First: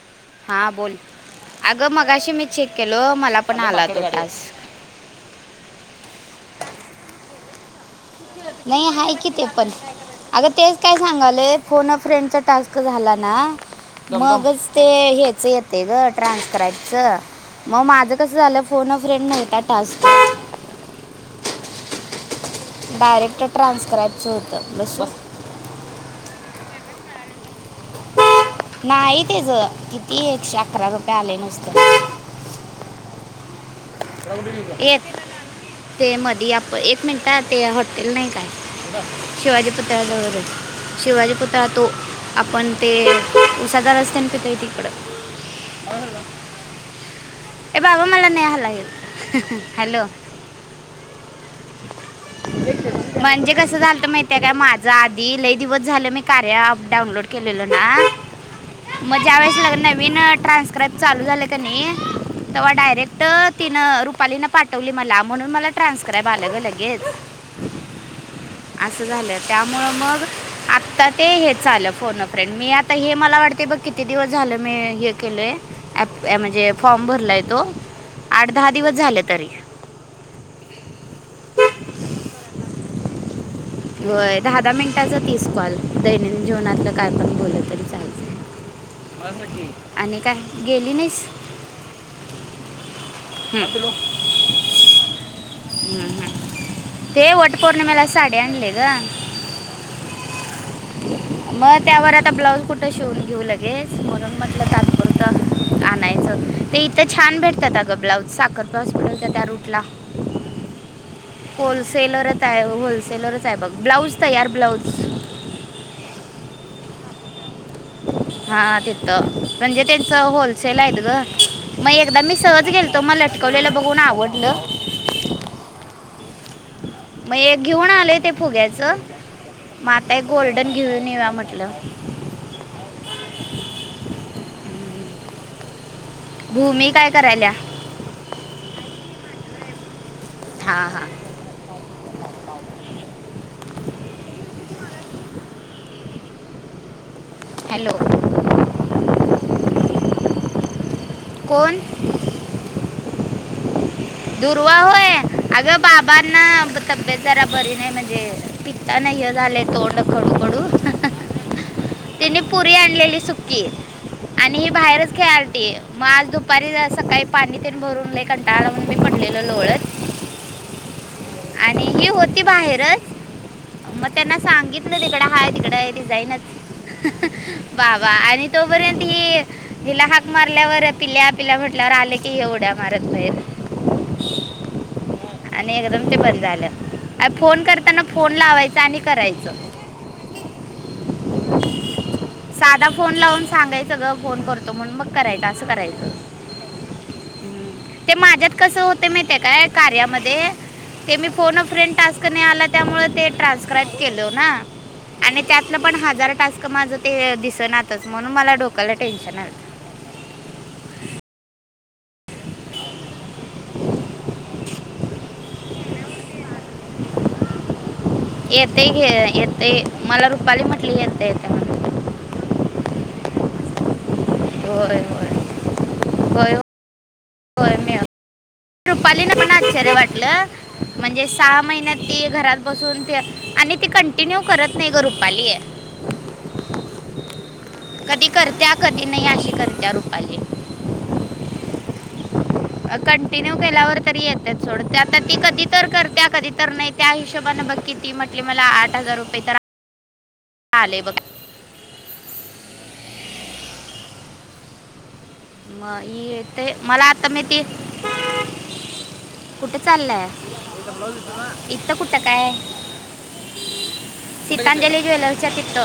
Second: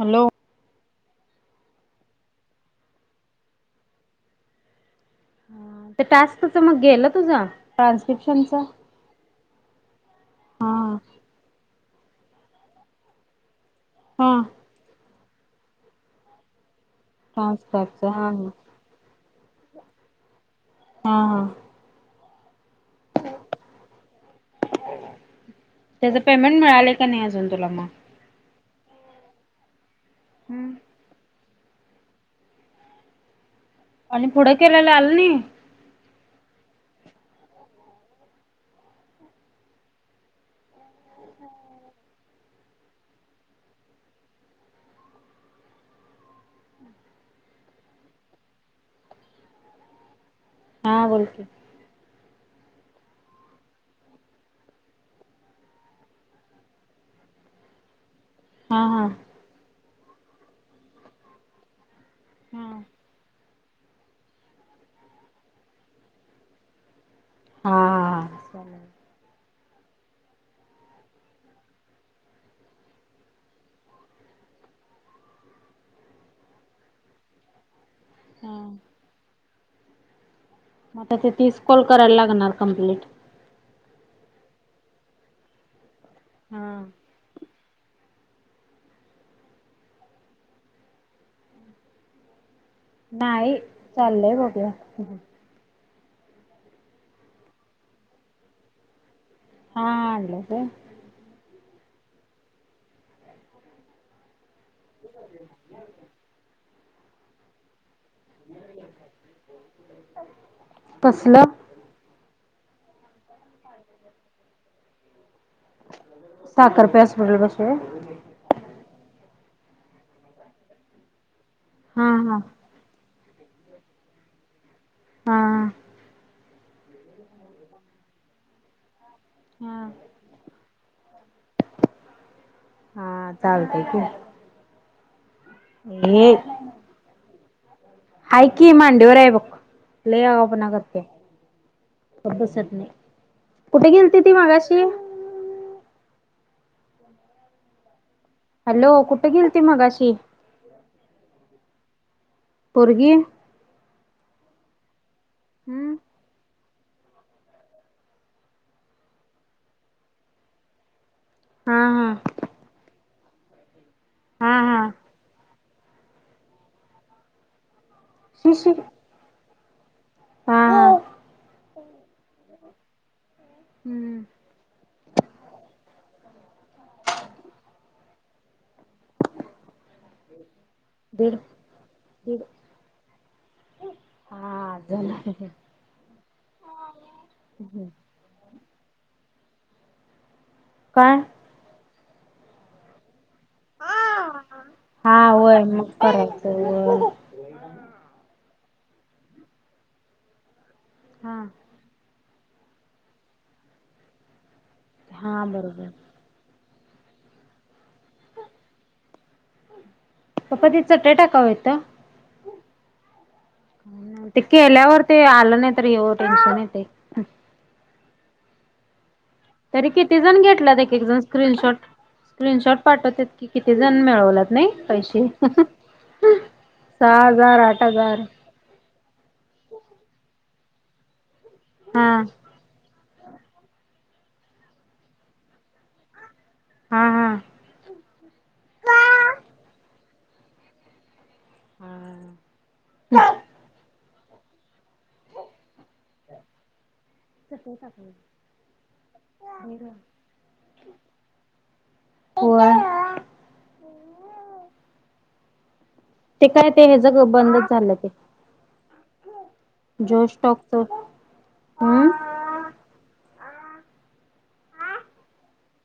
Hello. हा बोल. अगं मगाशी मी चेक केलो मला पण आला तो टास्क. टास्कच मग गेलं तुझा ट्रान्स नाही हाय कि ते. पण अग तेच काय हा सांगालय फोन फ्रेंडचा टास्क झाला ना. मगच ते हच येते ग ट्रान्सकराय चं मग माझ ट्रान्स्क्राबचा हा कसं झालं फोन फ्रेंड नव्हता टास्क. हा. डायरेक्ट ट्रान्स्क्राबचं होतं बसव. त्याचं पेमेंट मिळाले का नाही अजून तुला मग. नाही तेच किती एकशे अकरा रुपये आले नुसतं. आणि पुढं केलेयला येत आलं नाही. ते मधी आप एक मिनिट ते हॉटेल नाही काय शिवाजी पुतळ्याजवळ रे. शिवाजी पुुतळा तो आपण ते उसाचा रस तेन पीतोय तिकडं. ए बाबा मला नेहाला ये हॅलो हा बोल कि. [inaudible] म्हणजे कसं झालंत माहितय काय माझं आधी लही दिवस झालं मी कार्य अप डाउनलोड केलेल ना. हा हा. मगज्या वेळेसग नवीन ट्रान्स्क्राप चालू झालं कनी तव्हा हम्म. डायरेक्ट तीन रुपालीना पाठवली मला म्हणून मला ट्रान्सक्राईब आलं ग लगेच हा हा चालेल. असं झालं. त्यामुळे मग आता ते हेच आलं. फोन व फ्रेंड मी आता हे मला वाटतय बघ किती दिवस मी हे केलंय म्हणजे फॉर्म भरलाय तो. आठ-दहा दिवस झाले तरी. आता ते तीस कॉल करायला लागणार कम्प्लीट. व्हय, दहा-दहा मिनिटाच तीस कॉल. दैनंदिन हा. जीवनातलं काय पण बोलायचं. जायचय. आणि काय गेली नाहीस? [inaudible] नाही हम्म. चाललंय बघूया. हम्म, हम्म, ते वट पौर्णिमेला साडी आणलीया ग. हा आणल्यात होय. मग त्यावर आता ब्लाऊज कुठं शिवून घेऊ लगेच. म्हणून म्हटलं तात्पुरत आणायचं ते इथं छान भेटतात. आग. ब्लाउज साखरपे हॉस्पिटलच्या त्या रूटला कसलं? होलसेलच होलसेलरच आहे बघ. ब्लाऊज तयार ब्लाऊज. साखरपे हॉस्पिटल पाशी होय. हा तिथं, म्हणजे त्यांच होलसेल आहेत ग. मग हा एकदा मी हा सहज गेलतो. मग लटकवलेला बघून आवडलं. हा मग एक घेऊन आलय ते फुग्याचं. हा. मग आता एक गोल्डन घेऊन येऊया म्हटलं. हा चालतंय की. हे भूमी काय करायल्या? हाय की मांडीवर हाय बघ. लय आगाऊपणा हां करत्या हां गप्प बसत नाही. कुठे गेलती ती मगाशी? [unintelligible] हॅलो. हॅलो कुठे गेलती मगाशी कोण? पोरगी. दुर्वा होय, अगं हम्म बाबांना तब्येत जरा बरी नाही म्हणजे. पित्तान हे झालंय तोंड कडू-कडू हा हा तिने पुरी आणलेली सुकी. आणि हा ही हा बाहेरच खेळा लती. ते मग आज दुपारी सकाळी पाणी पण, पाणी भरून लई शी कंटाळाला शी आला म्हणून हा पडलेलं लोळत. हा आणि ही होती बाहेरच. मग हम्म त्यांना सांगितलं तिकडं हाय तिकडं ती जाईनच. बाबा, आणि तोपर्यंत ही तो हीला हाक मारल्यावर दीड पिल्या-पिल्या म्हटल्यावर आले दीड की उड्या मारत बाहेर. आणि हा. ते बंद झालं. फोन करताना फोन लावायचा आणि करायच. काय साधा फोन लावून सांगायचं ग फोन करतो म्हणून. मग हा करायचं होय असं मग करायचं. होय ते माझ्यात कसं होतंय माहित काय. कार्यामध्ये ते मी हा फोन व फ्रेंड टास्क कणी आला की नाही त्यामुळे ट्रान्सक्राईट किलो ना. आणि हा त्यातनं बरोबर पण हजार टास्क माझं ते दिसणातच. म्हणून मला डोकायला टेन्शन आलय. पप्पा ती चटई टाका वो इथं. ते केल्यावर ते आलं नाही तर येव टेन्शन येतंय. येतेय घे. येते तरी किती मला जण रुपाली घेतल्यात म्हटली एक-एक जण येते येते म्हणून. स्क्रीनशॉट-स्क्रीनशॉट पाठवतात. की किती जण मिळवतात. नाही होय पैसे. होय होय सहा हजार, आठ हजार. रुपालीला पण आश्चर्य वाटलं. म्हणजे सहा महिन्यात हा ती घरात बसून आणि ती कंटिन्यू करत नाही ग रुपाली. हा हा. कधी करत्या कधी नाही अशी करत्या रुपाली. कंटिन्यू केल्यावर तरी येतेच थोड ते आता ती कधी तर करत्या कधी तर नाही त्या हिशोबानें बघकी ती म्हटली मला आठ हजार रुपये तर आले बघ. होय माही ते यते काय ते मला हेज आता मी ते बंदच झालं कुठ जिओ चालय स्टॉकच इथ हम्म कुठ काय? सीतांजली ज्वेलरीच्या तित्त.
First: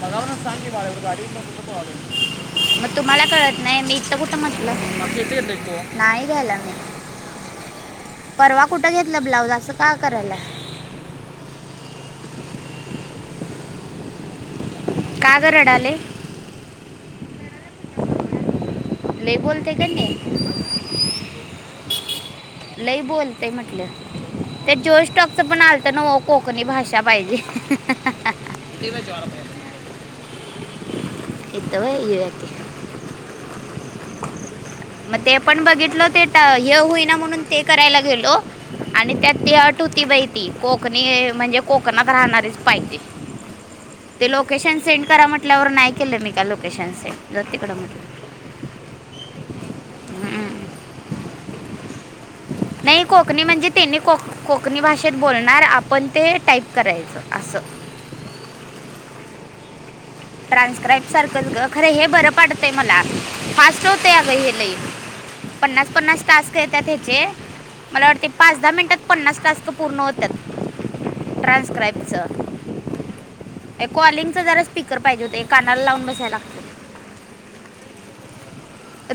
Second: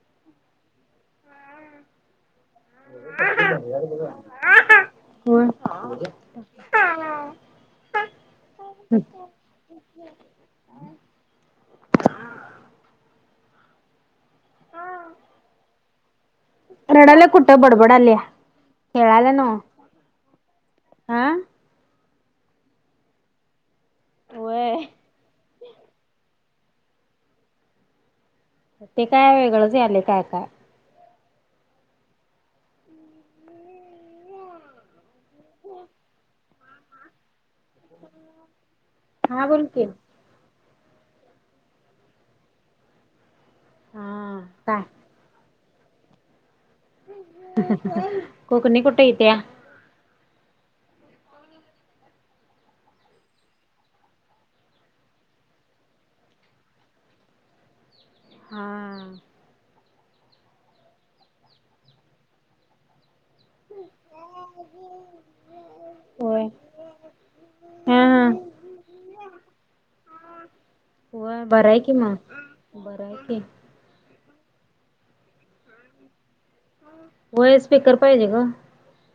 सांग बा गाडी [unintelligible] तुम्हाला कळत नाही मी इ कुठं म्हटलं होय. नाही घ्यायला मी. परवा कुठं घेतलं ब्लाउज असं का करायला. कागरडालेे. बडबडल्या. ल बोलते कनी. हा. लई बोलतय म्हटलं ते व्हय. जोश टॉकचं पण आलत ना. कोकणी भाषा पाहिजे. ती नाही ते जेवायला काय वेगळंच आले काय काय? इतव ये आहेेत. मग ते पण बघितल ते हे होईना म्हणून ते करायला गेलो. आणि त्यात हा ती बोल अट की. होती बहि तती कोकणी म्हणजे कोकणात राहणारीच पाहिजे. ते हा लोकेशन काय सेंड करा म्हटल्यावर नाही केलं मी का लोकेशन सेंड ज तिकड म्हटलं. मोठयत्या [unintelligible] हम्म. नाही कोकणी म्हणजे त्यांनी कोकणी भाषेत बोलणार आपण ते टाईप करायचं असं. [inaudible] हा. ट्रान्स्क्राईब सारखंच ग खरं हे बरं पाडतंय मला. फास्ट होत अग हे लई पन्नास पन्नास होय. टास्क येतात हाचे. हा मला हा वाटते पाच दहा मिनिटात पन्नास तासक पूर्ण होतात. हो बरय कि मग बरय. कॉलिंग च जरा स्पीकर पाहिजे होते कानाला लावून बसायला लागतय. य स्पीकर पायजे ग.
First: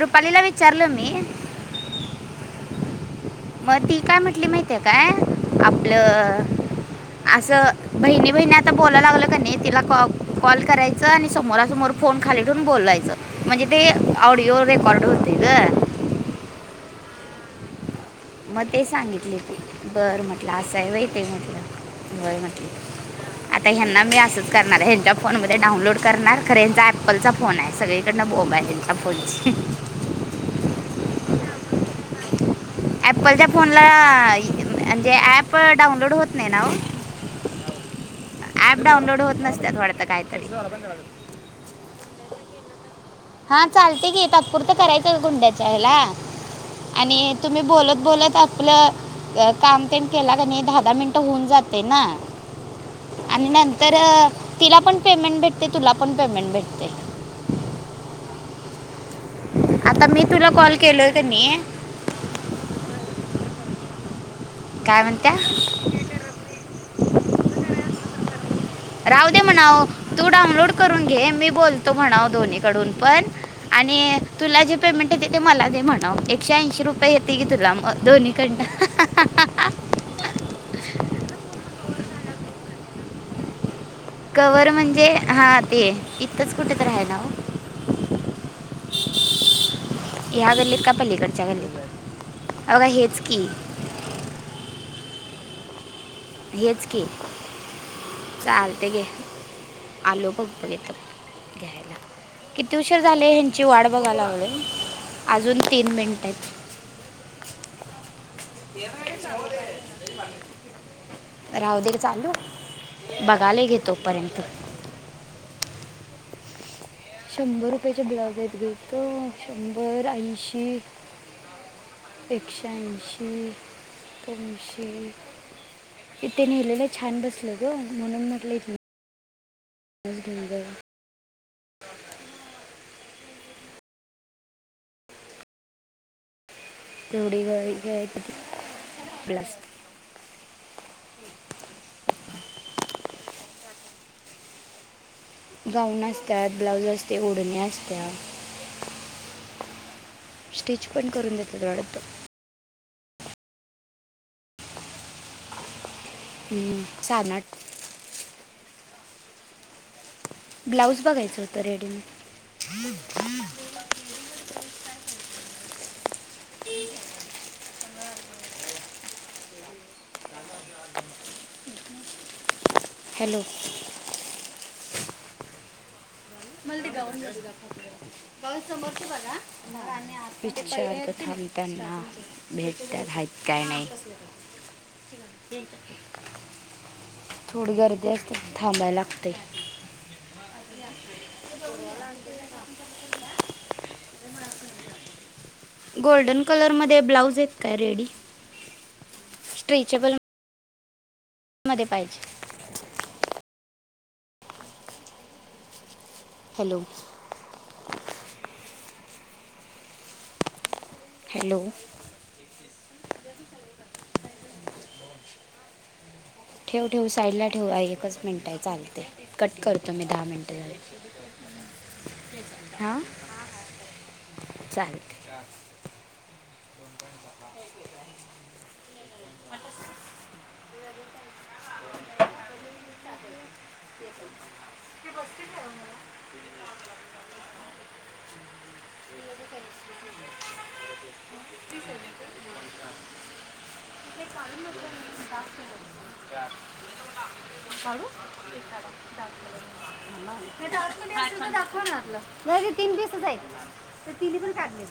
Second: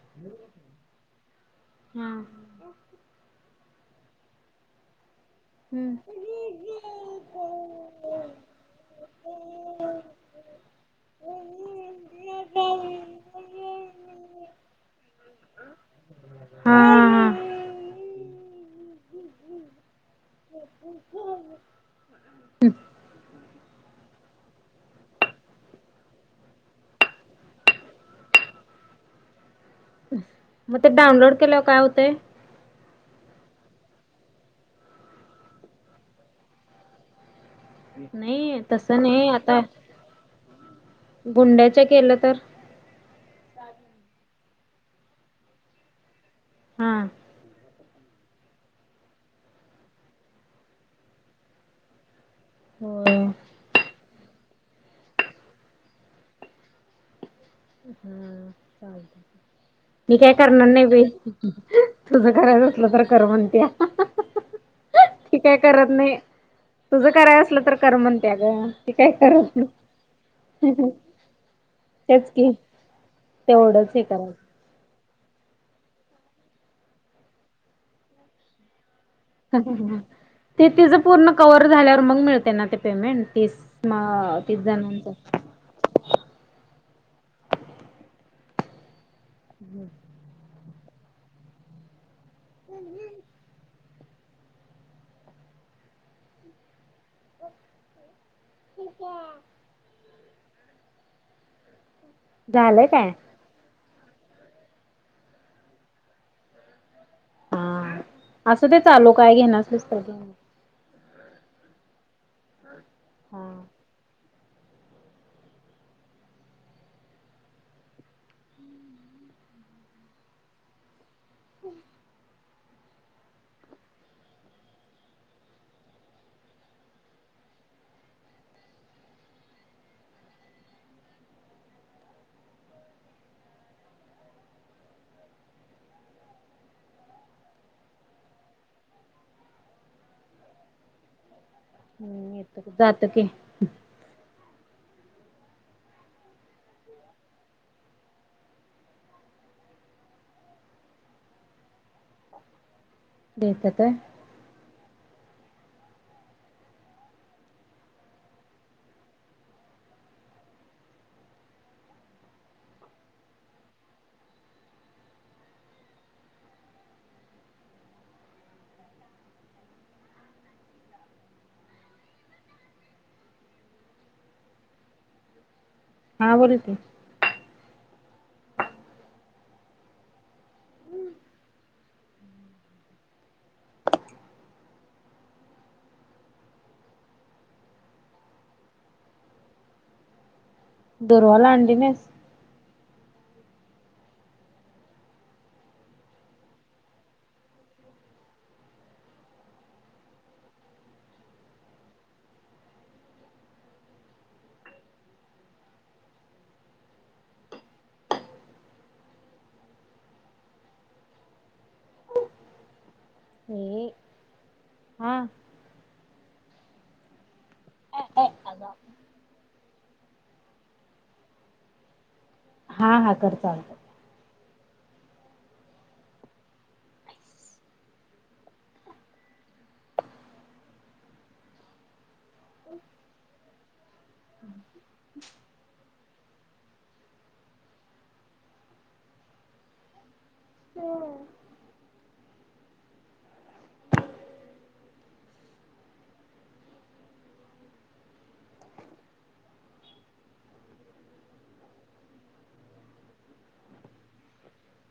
रुपालीला विचारलो मी. हा मग ती काय म्हटली माहितीे काय हा आपलं असं बहिणी बहिणी आता बोला लागलं का नाही तिला कॉल करायचं आणि समोरासमोर फोन खाली ठेवून बोलायचं म्हणजे ते ऑडिओ रेकॉर्ड होतंय ग. हा मग ते सांगितले ते बर म्हटलं असं व्हय ते म्हटलं. व्हय म्हटली. आता ह्यांना मी असंच करणार हच्या फोन मध्ये डाऊनलोड करणार खरे यांचा अपल चा फोने सगळीकडनं मॅच्या पडची [unintelligible] मग ते डाउनलोड केलंव काय होते? अपलच्या फोनला म्हणजे ऍप डाउनलोड होत नाही नाव. नाही ह [inaudible] ऍप तसं डाऊनलोड नाही होत आता नसत वाटत काहीतरी. गुंड्याच्या केलं तर हा चालते की तातपुरत करायचं गुंड्याच्या हला हा आणि तुम्ही बोलत बोलत आपलं काम ते केला का नाही दहा दहा मिनटं होऊन जाते ना. होय आणि नंतर तिला पण पेमेंट भेटते तुला पण पेमेंट भेटते. हम चालत. आता मी काय तुला करणार कॉल नाही बाई. केलोय का नाही तुझ करायच असलं तर कर म्हणत्या. काय म्हणत्या ती काय करत नाही. तुझं करायच असलं तर कर म्हणत्या ग. ती काय राह दे करत नाही म्हणाव. तू डाऊनलोड करून घे मी बोलतो म्हणाव. तेच की कडून पण तेवढंच हे आणि करायचं तुला जे पेमेंट ते मला दे म्हणाव. एकशे ऐंशी रुपये येते की तुला. दोन्ही कंडन. ते तिचं पूर्ण कवर झाल्यावर मग मिळते ना ते पेमेंट तीस? म तीस कवर म्हणजे जणांचं हा ते इथंच कुठेेत राहायला हो. हम्म [unintelligible] ह्या गल्लीत का पल्लीकडच्या गल्ली हे बघा हेच की. हेच की चालतय घे आलो. किती झालंय उशीर काय झाले हेची वाट बघायलागलोय अजून तीन मिनट आहेत. हा असं ते चालू काय घेणार असलीस तर घे राहुदे चालू. हा बघायले घे तोपर्यंत. शंभर रुपयाचे ब्लाउज आहेत. गे त शंभर, ऐंशी. हम. एकश्याऐंशी, दोनशे. इथन नेलेलं छान बसलं ग. म्हणून म्हटलं एक घेऊन जाऊया. जडी का [unintelligible] जातो की. गाऊन असत्यात. ब्लाऊज असते, ओढणे असत्या. स्टीच पण करून देतात वाढत. देेतात काय. सानाठ. ब्लाऊज बघायचं होतं रेडीमेड. आ. ह [unintelligible] हॅलो. हा बोल की मलाल ते गाऊन जरा दाखवा. विचारतो थांब त्यांना भेटत्या काय. काय नाही. थोडी गर्दी असते. थांबायला लागतय. दुरवाला आणंडी नाहीस.. गोल्डन कलर मध्ये ब्लाऊज य काय रेडी स्ट्रेचेबल. मध्ये पाहिजे. हॅलो. हॅलो. ह हा. ठेव-ठेव साईडला ठेवू एकच मिनट आहे चालतय कट करतो मी दहा मिनिट झाले. ह. हा हा कर चालतय. चालतय. [unintelligible] [unintelligible] [unintelligible] ते बसते का, ओ मला? [unintelligible] [unintelligible] [unintelligible] हा [inaudible] आ. हळू [unintelligible] ते तीन दिसाच ये ते तिनी पण काढले.